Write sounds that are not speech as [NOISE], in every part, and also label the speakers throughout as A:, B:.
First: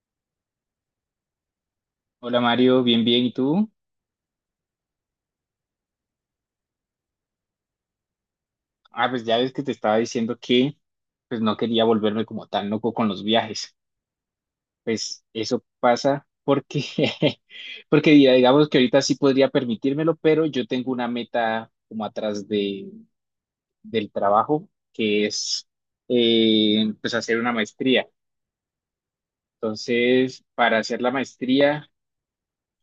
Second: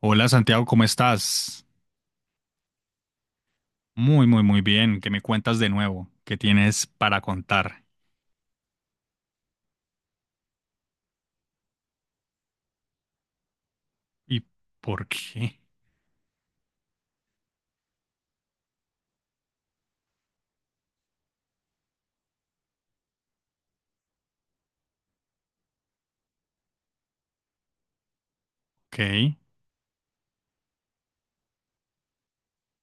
A: Hola Santiago, ¿cómo estás?
B: Hola Mario, bien, bien, ¿y tú?
A: Muy, muy, muy bien. ¿Qué me cuentas de nuevo? ¿Qué tienes para contar?
B: Ah, pues ya ves que te estaba diciendo que pues no quería volverme como tan loco con los viajes.
A: ¿Y por
B: Pues
A: qué?
B: eso pasa porque, [LAUGHS] porque digamos que ahorita sí podría permitírmelo, pero yo tengo una meta como atrás de, del trabajo, que es pues hacer una maestría.
A: Ok.
B: Entonces, para hacer la maestría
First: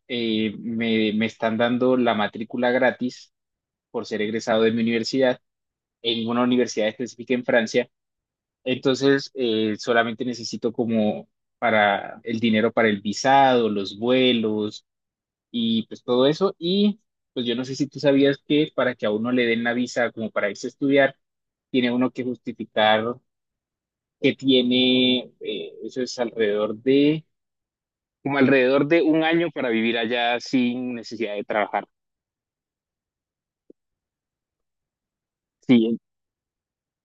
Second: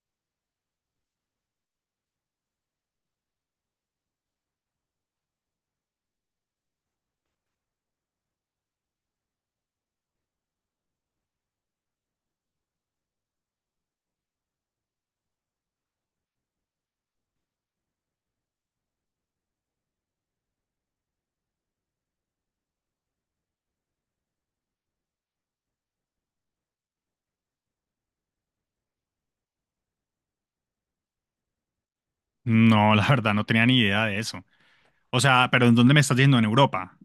B: me están dando la matrícula gratis por ser egresado de mi universidad en una universidad específica en Francia. Entonces, solamente necesito como para el dinero para el visado, los vuelos y pues todo eso. Y pues yo no sé si tú sabías que para que a uno le den la visa como para irse a estudiar, tiene uno que justificar que tiene, eso es como alrededor de un año para vivir allá sin necesidad de trabajar.
A: No, [LAUGHS] la verdad no tenía ni idea de eso. O sea, pero ¿en
B: Sí,
A: dónde me estás yendo? ¿En Europa?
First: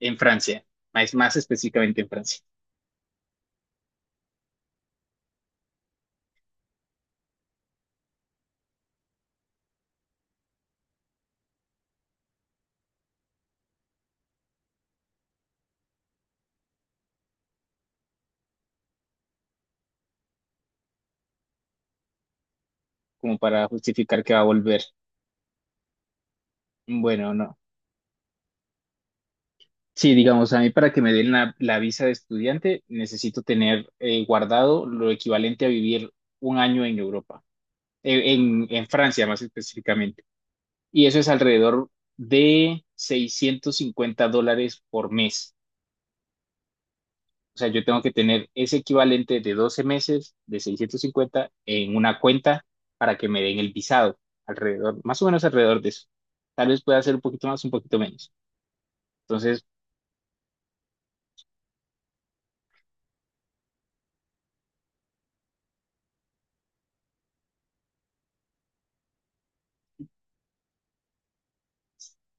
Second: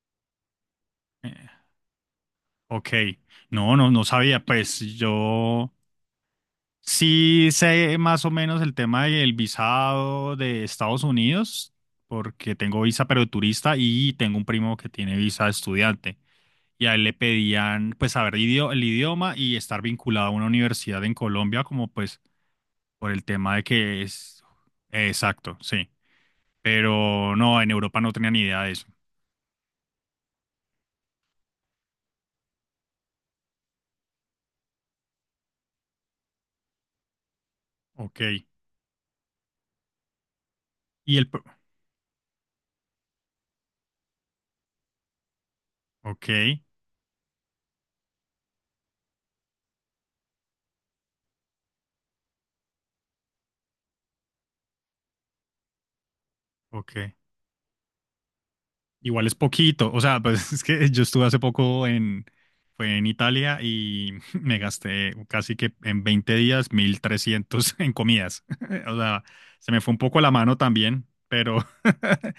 B: en Francia, más
A: Eh,
B: específicamente en Francia,
A: ok. No, no, no sabía. Pues yo sí sé más o menos el tema del visado de Estados Unidos, porque tengo visa pero de turista y tengo un primo que tiene visa de estudiante. Y a él le pedían, pues, saber el idioma y estar vinculado a una universidad en Colombia, como pues por el
B: como
A: tema de
B: para
A: que
B: justificar que va
A: es...
B: a volver.
A: exacto, sí.
B: Bueno,
A: Pero
B: no.
A: no, en Europa no tenía ni idea de eso.
B: Sí, digamos, a mí para que me den la visa de estudiante necesito tener guardado lo equivalente a vivir un año en Europa,
A: Ok.
B: en, en Francia más específicamente. Y
A: Y
B: eso
A: el
B: es
A: pro-
B: alrededor de $650 por mes.
A: ok,
B: O sea, yo tengo que tener ese equivalente de 12 meses de 650 en una cuenta para que me den el visado, alrededor, más o menos alrededor de eso. Tal vez pueda
A: ok.
B: ser un poquito más, un poquito menos.
A: Igual es
B: Entonces,
A: poquito, o sea, pues [LAUGHS] es que yo estuve hace poco en, fue en Italia y [LAUGHS] me gasté casi que en 20 días 1.300 en comidas. [LAUGHS] O sea, se me fue un poco la mano también, pero [LAUGHS]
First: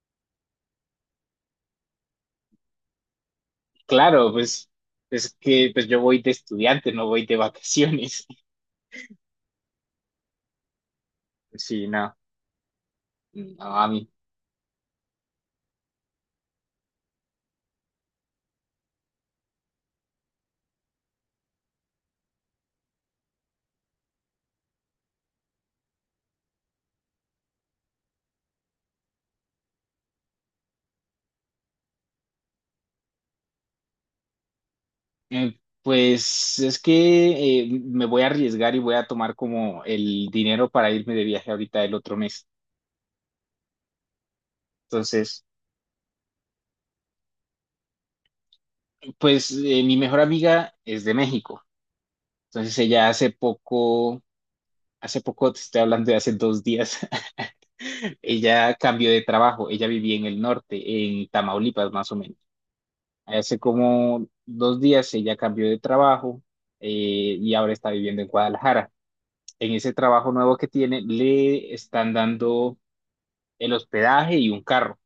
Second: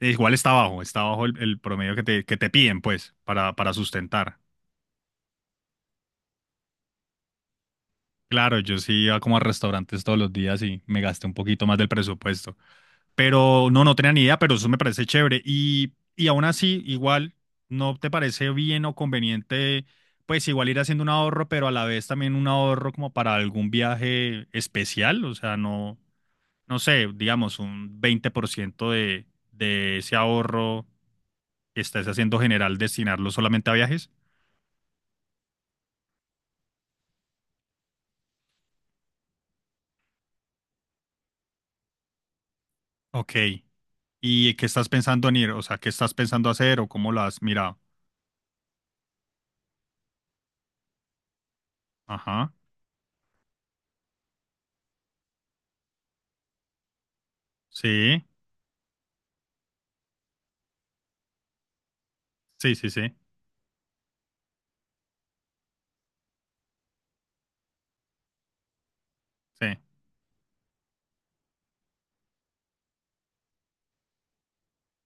A: igual está bajo el promedio que te piden, pues, para
B: Claro,
A: sustentar.
B: pues es que pues yo voy de estudiante, no voy de vacaciones. [LAUGHS]
A: Claro, yo sí iba como a restaurantes todos los días y me gasté un poquito más
B: Sí,
A: del
B: no,
A: presupuesto. Pero
B: no,
A: no,
B: a
A: no
B: mí.
A: tenía ni idea, pero eso me parece chévere. Y aún así, igual, ¿no te parece bien o conveniente, pues igual ir haciendo un ahorro, pero a la vez también un ahorro como para algún viaje especial? O sea, no, no sé, digamos, un 20% de ese ahorro que estás haciendo general, destinarlo solamente a viajes.
B: Pues es que me voy a arriesgar y voy a tomar como el dinero para irme de viaje ahorita el otro mes.
A: Ok. ¿Y qué estás pensando en
B: Entonces,
A: ir? O sea, ¿qué estás pensando hacer o cómo lo has mirado?
B: pues mi mejor amiga es de México.
A: Ajá.
B: Entonces ella hace poco te estoy hablando de hace 2 días, [LAUGHS]
A: Sí,
B: ella cambió de trabajo. Ella vivía en el norte, en Tamaulipas más o menos.
A: sí, sí, sí.
B: Hace como 2 días ella cambió de trabajo, eh, y ahora está viviendo en Guadalajara.
A: Sí.
B: En ese trabajo nuevo que tiene, le están dando el hospedaje y un carro.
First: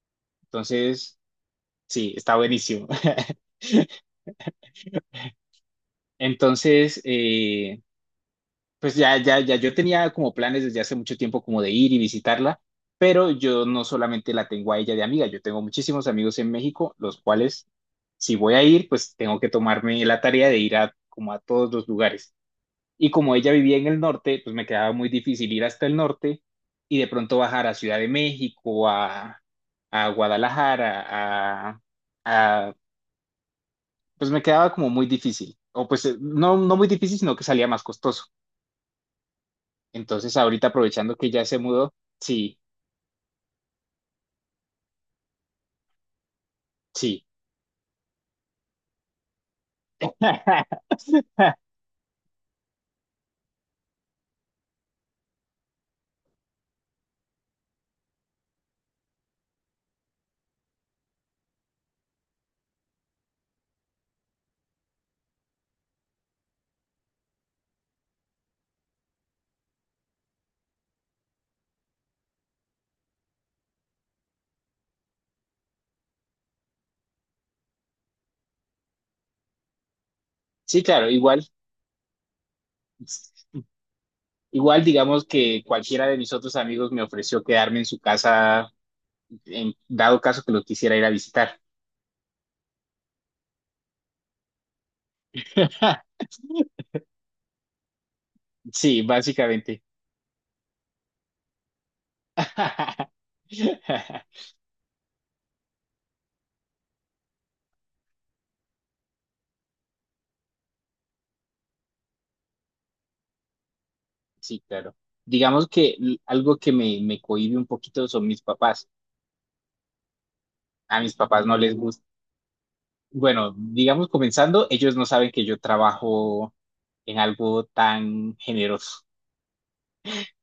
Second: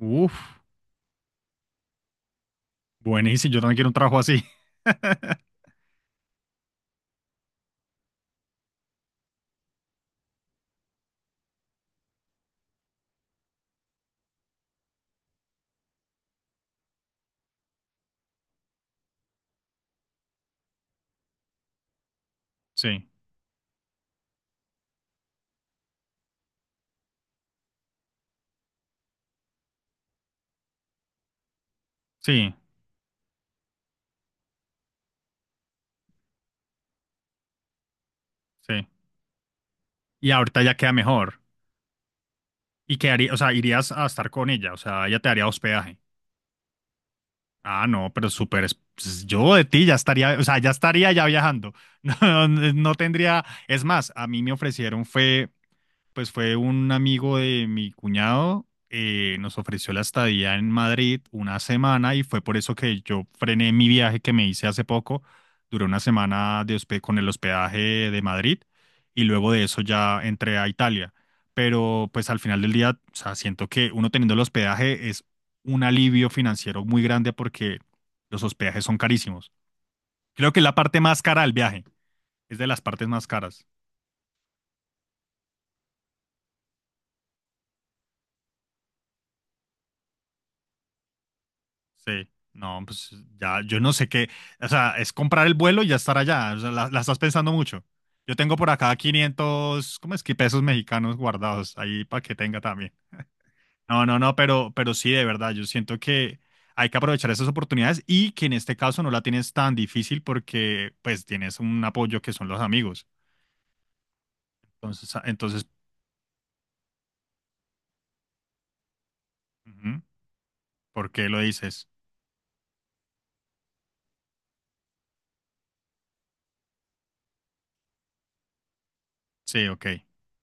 A: Uf.
B: Entonces, sí, está buenísimo.
A: Buenísimo, yo
B: [LAUGHS]
A: también quiero un trabajo así. [LAUGHS]
B: Entonces, pues ya yo tenía como planes desde hace mucho tiempo como de ir y visitarla, pero yo no solamente la tengo a ella de amiga, yo tengo muchísimos amigos en México, los cuales, si voy a ir, pues tengo que tomarme la tarea de ir a como a todos los lugares.
A: Sí,
B: Y como ella vivía en el norte, pues me quedaba muy difícil ir hasta el norte y de pronto bajar a Ciudad de México, a Guadalajara, a,
A: sí,
B: a- pues me quedaba como muy difícil. O pues no, no muy difícil, sino que salía más costoso.
A: sí. Y
B: Entonces
A: ahorita
B: ahorita
A: ya queda
B: aprovechando que
A: mejor.
B: ya se mudó, sí,
A: Y quedaría, o sea, irías a estar con ella, o sea, ella te daría hospedaje.
B: sí.
A: Ah, no, pero súper. Pues, yo de ti ya estaría, o sea, ya
B: [LAUGHS]
A: estaría ya viajando. [LAUGHS] No, no tendría. Es más, a mí me ofrecieron fue... Pues fue un amigo de mi cuñado, nos ofreció la estadía en Madrid una semana y fue por eso que yo frené mi viaje que me hice hace poco. Duré una semana de con el hospedaje de Madrid y luego de eso ya entré a Italia. Pero pues al final del día, o sea, siento que uno teniendo el hospedaje es un alivio financiero muy grande porque los hospedajes son carísimos. Creo que es la
B: Sí,
A: parte
B: claro,
A: más cara
B: igual,
A: del viaje, es de las partes más caras.
B: igual digamos que cualquiera de mis otros amigos me ofreció quedarme en su casa, en dado caso que lo quisiera ir a visitar.
A: Sí, no, pues ya, yo no sé qué, o sea, es comprar el vuelo y ya estar
B: [LAUGHS]
A: allá, o sea, la estás pensando mucho. Yo tengo por acá
B: Sí, básicamente.
A: 500, ¿cómo es que pesos mexicanos guardados ahí para que tenga también?
B: [LAUGHS]
A: No, no, no, pero sí, de verdad, yo siento que hay que aprovechar esas oportunidades y que en este caso no la tienes tan difícil porque pues tienes un apoyo que son los amigos.
B: Sí, claro.
A: Entonces, ah, entonces,
B: Digamos que algo que me cohíbe un poquito son mis papás.
A: ujú,
B: A
A: ¿por
B: mis
A: qué lo
B: papás no les
A: dices?
B: gusta. Bueno, digamos comenzando, ellos no saben que yo trabajo en algo tan generoso.
A: Sí, ok.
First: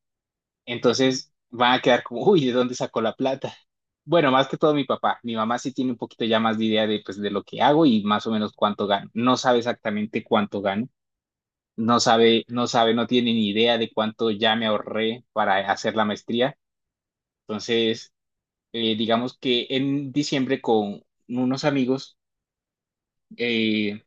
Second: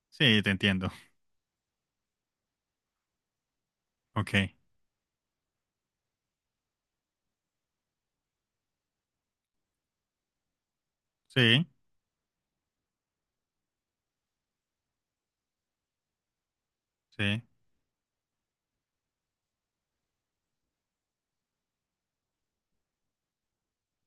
A: Sí, te entiendo.
B: Entonces van a quedar como, uy, ¿de dónde sacó la plata? [LAUGHS] Bueno, más
A: Ok.
B: que todo mi papá. Mi mamá sí tiene un poquito ya más de idea de, pues, de lo que hago y más o menos cuánto gano. No sabe exactamente cuánto gano.
A: Sí,
B: No sabe, no sabe, no tiene ni idea de cuánto ya me ahorré para hacer la maestría.
A: sí,
B: Entonces, digamos que en diciembre con unos amigos, eh,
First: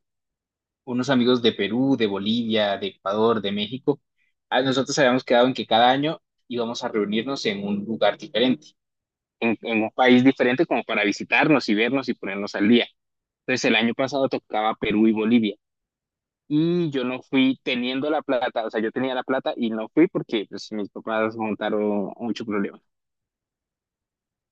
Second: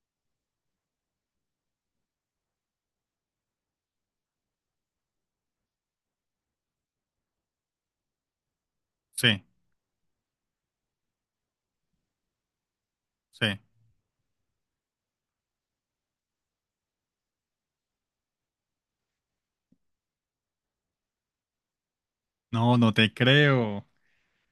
B: unos amigos de Perú, de Bolivia, de Ecuador, de México, nosotros habíamos quedado en que cada año íbamos a reunirnos en un lugar diferente,
A: sí,
B: en un país diferente como para visitarnos y vernos y ponernos al día.
A: sí.
B: Entonces, el año pasado tocaba Perú y Bolivia. Y yo no fui teniendo la plata, o sea, yo tenía la plata y no fui porque pues, mis papás montaron mucho
A: No,
B: problema.
A: no te creo.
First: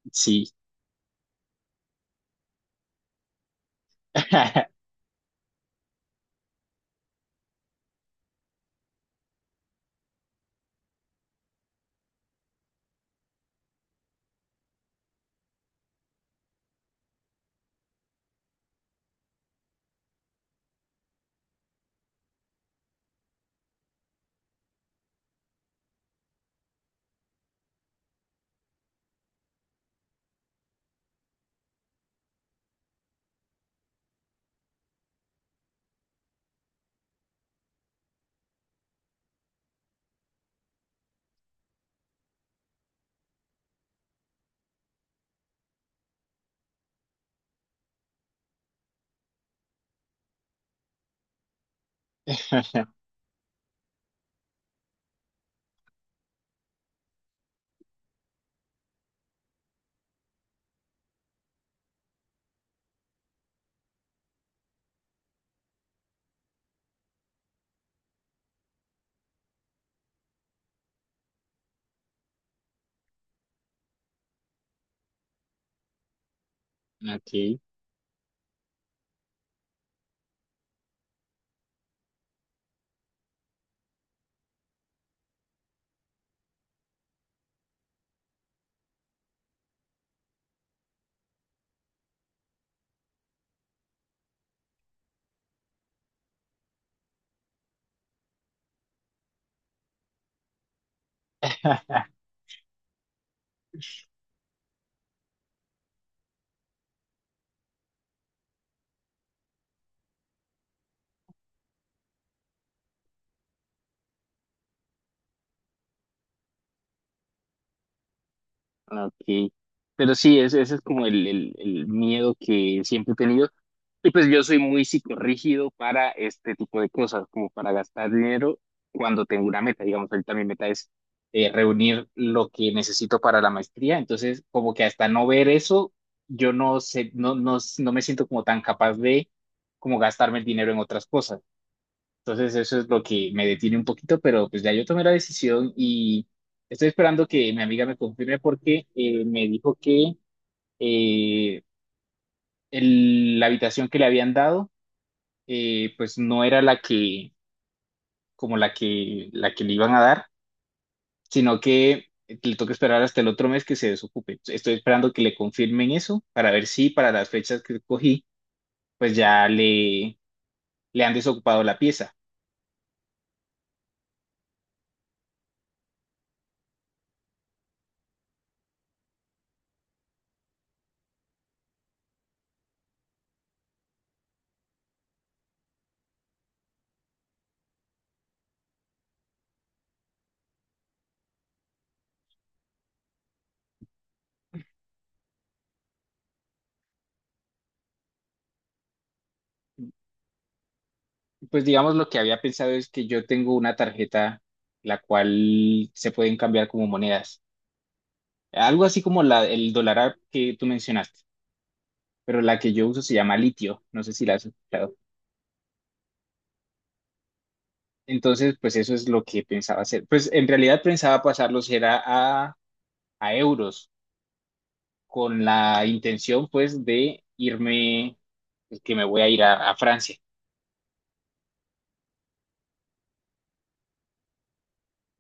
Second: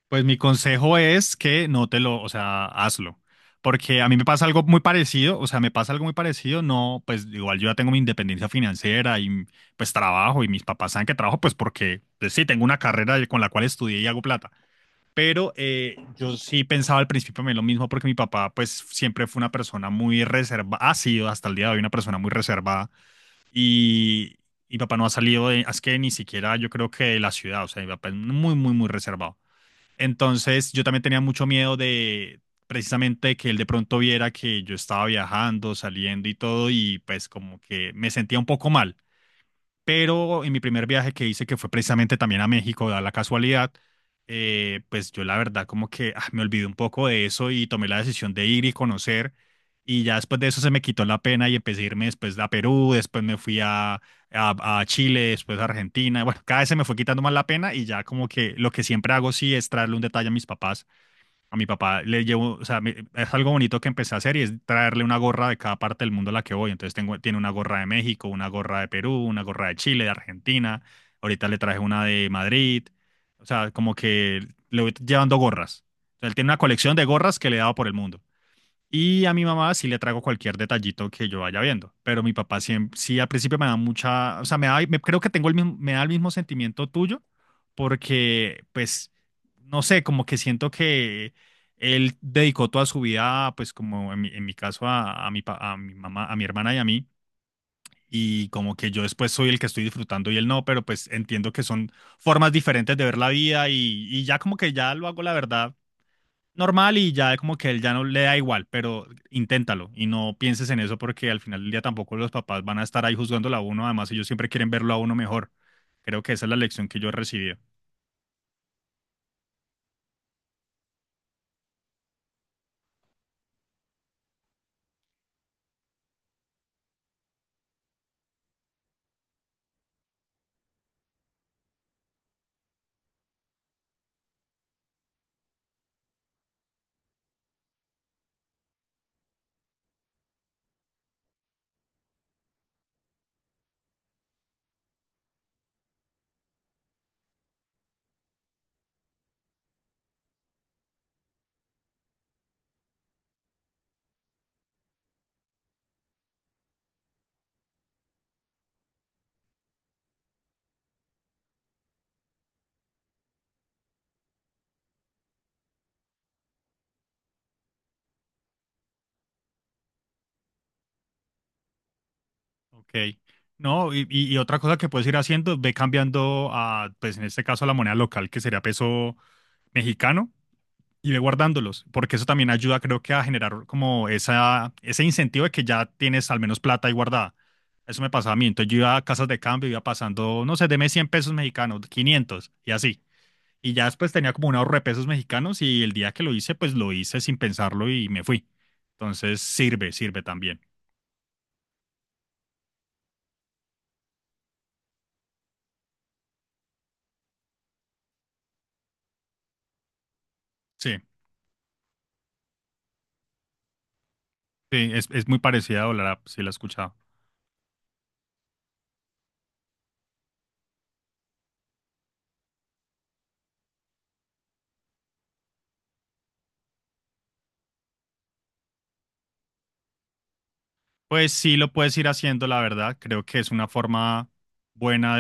A: Pues mi
B: Sí.
A: consejo es que no te lo, o sea, hazlo. Porque a mí me pasa algo muy
B: [LAUGHS]
A: parecido, o sea, me pasa algo muy parecido, no, pues igual yo ya tengo mi independencia financiera y pues trabajo y mis papás saben que trabajo, pues porque pues, sí, tengo una carrera con la cual estudié y hago plata. Pero yo sí pensaba al principio me lo mismo porque mi papá pues siempre fue una persona muy reservada, ha sido hasta el día de hoy una persona muy reservada y, y papá no ha salido de, es que ni siquiera yo creo que de la ciudad, o sea, mi papá es muy, muy, muy reservado. Entonces yo también tenía mucho miedo de precisamente que él de pronto viera que yo estaba viajando, saliendo y todo, y pues como que me sentía un poco mal. Pero en mi primer viaje que hice, que fue precisamente también a México, da la casualidad, pues yo la verdad como que ah, me olvidé un poco de eso y tomé la decisión de ir y conocer. Y ya después de eso se me quitó la pena y empecé a irme después a Perú, después me fui a, a Chile, después a Argentina. Bueno, cada vez se me fue quitando más la pena y ya como que lo que siempre hago sí es traerle un detalle a mis papás. A mi papá le llevo, o sea, es algo bonito que empecé a hacer y es traerle una gorra de cada parte del mundo a la que voy. Entonces tengo, tiene una gorra de México, una gorra de Perú, una gorra de Chile, de Argentina. Ahorita le traje una de Madrid. O sea, como que le voy llevando gorras. O sea, él tiene una colección de gorras que le he
B: Ok.
A: dado por el mundo. Y a mi mamá sí le traigo cualquier detallito que yo vaya viendo, pero mi papá siempre, sí al principio me da mucha, o sea, me da, creo que tengo el mismo, me da el mismo sentimiento tuyo, porque pues, no sé, como que siento que él dedicó toda su vida, pues como en mi caso a mi mamá, a mi hermana y a mí, y como que yo después soy el que estoy disfrutando y él no, pero pues entiendo que son formas diferentes de ver la vida y ya como que ya lo hago la verdad normal y ya como que él ya no le da igual, pero inténtalo y no pienses en eso porque al final del día tampoco los papás van a estar ahí juzgándolo a uno, además ellos siempre quieren verlo a uno mejor. Creo que esa es la lección que yo he recibido.
B: Ok, pero sí, ese es como el, el miedo que siempre he tenido. Y pues yo soy muy psicorrígido para este tipo de cosas, como para gastar dinero cuando tengo una meta. Digamos, ahorita mi meta es reunir lo que necesito para la maestría. Entonces, como que hasta no ver eso, yo no sé, no me siento como tan capaz de como gastarme el dinero en otras cosas. Entonces eso es lo que me detiene un poquito, pero pues ya yo tomé la decisión y estoy esperando que mi amiga me confirme porque me dijo que eh, la habitación que le habían dado, pues no era la que como la que le iban a dar, sino que le toca esperar hasta el otro mes que se desocupe. Estoy esperando que le confirmen eso para ver si para las fechas que cogí pues ya le han desocupado la pieza.
A: Ok. No, y otra cosa que puedes ir haciendo, ve cambiando a, pues en este caso, a la moneda local, que sería peso mexicano, y ve guardándolos, porque eso también ayuda, creo que, a generar como esa, ese incentivo de que ya tienes al menos plata ahí guardada. Eso me pasaba a mí. Entonces yo iba a casas de cambio, iba pasando, no sé, deme 100 pesos mexicanos, 500 y así. Y ya después tenía como un ahorro de pesos mexicanos y el día que lo hice, pues lo hice sin pensarlo y me fui. Entonces sirve, sirve también.
B: Pues digamos lo que había pensado es que yo tengo una tarjeta la cual se pueden cambiar como monedas. Algo así como la, el dólar app que tú
A: Sí,
B: mencionaste, pero la que yo uso se llama Litio, no sé si la has
A: sí,
B: escuchado.
A: es muy parecida a Dólar App, sí la he escuchado.
B: Entonces, pues eso es lo que pensaba hacer. Pues en realidad pensaba pasarlos era a, euros, con la intención pues de irme, pues, que me voy a ir a Francia.
A: Pues sí lo puedes ir haciendo, la verdad. Creo que es una forma buena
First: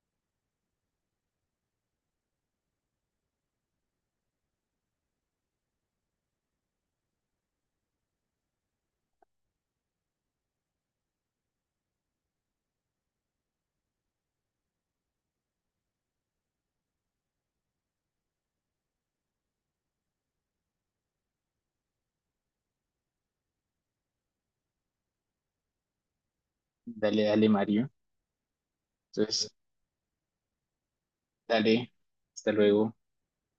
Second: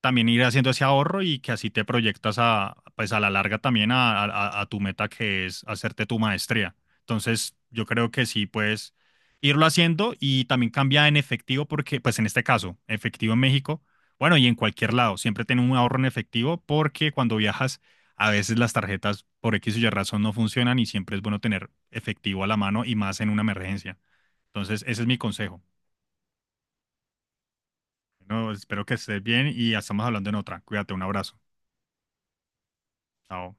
A: también ir haciendo ese ahorro y que así te proyectas a, pues a la larga también a, tu meta que es hacerte tu maestría. Entonces, yo creo que sí puedes irlo haciendo y también cambia en efectivo porque, pues en este caso, efectivo en México, bueno, y en cualquier lado, siempre ten un ahorro en efectivo porque cuando viajas, a veces las tarjetas por X o Y razón no funcionan y siempre es bueno tener efectivo a la mano y más en una emergencia. Entonces, ese es mi consejo.
B: Dale, dale, Mario.
A: Bueno, espero que estés bien
B: Entonces,
A: y ya estamos hablando en otra. Cuídate, un abrazo.
B: dale, hasta luego.
A: Chao.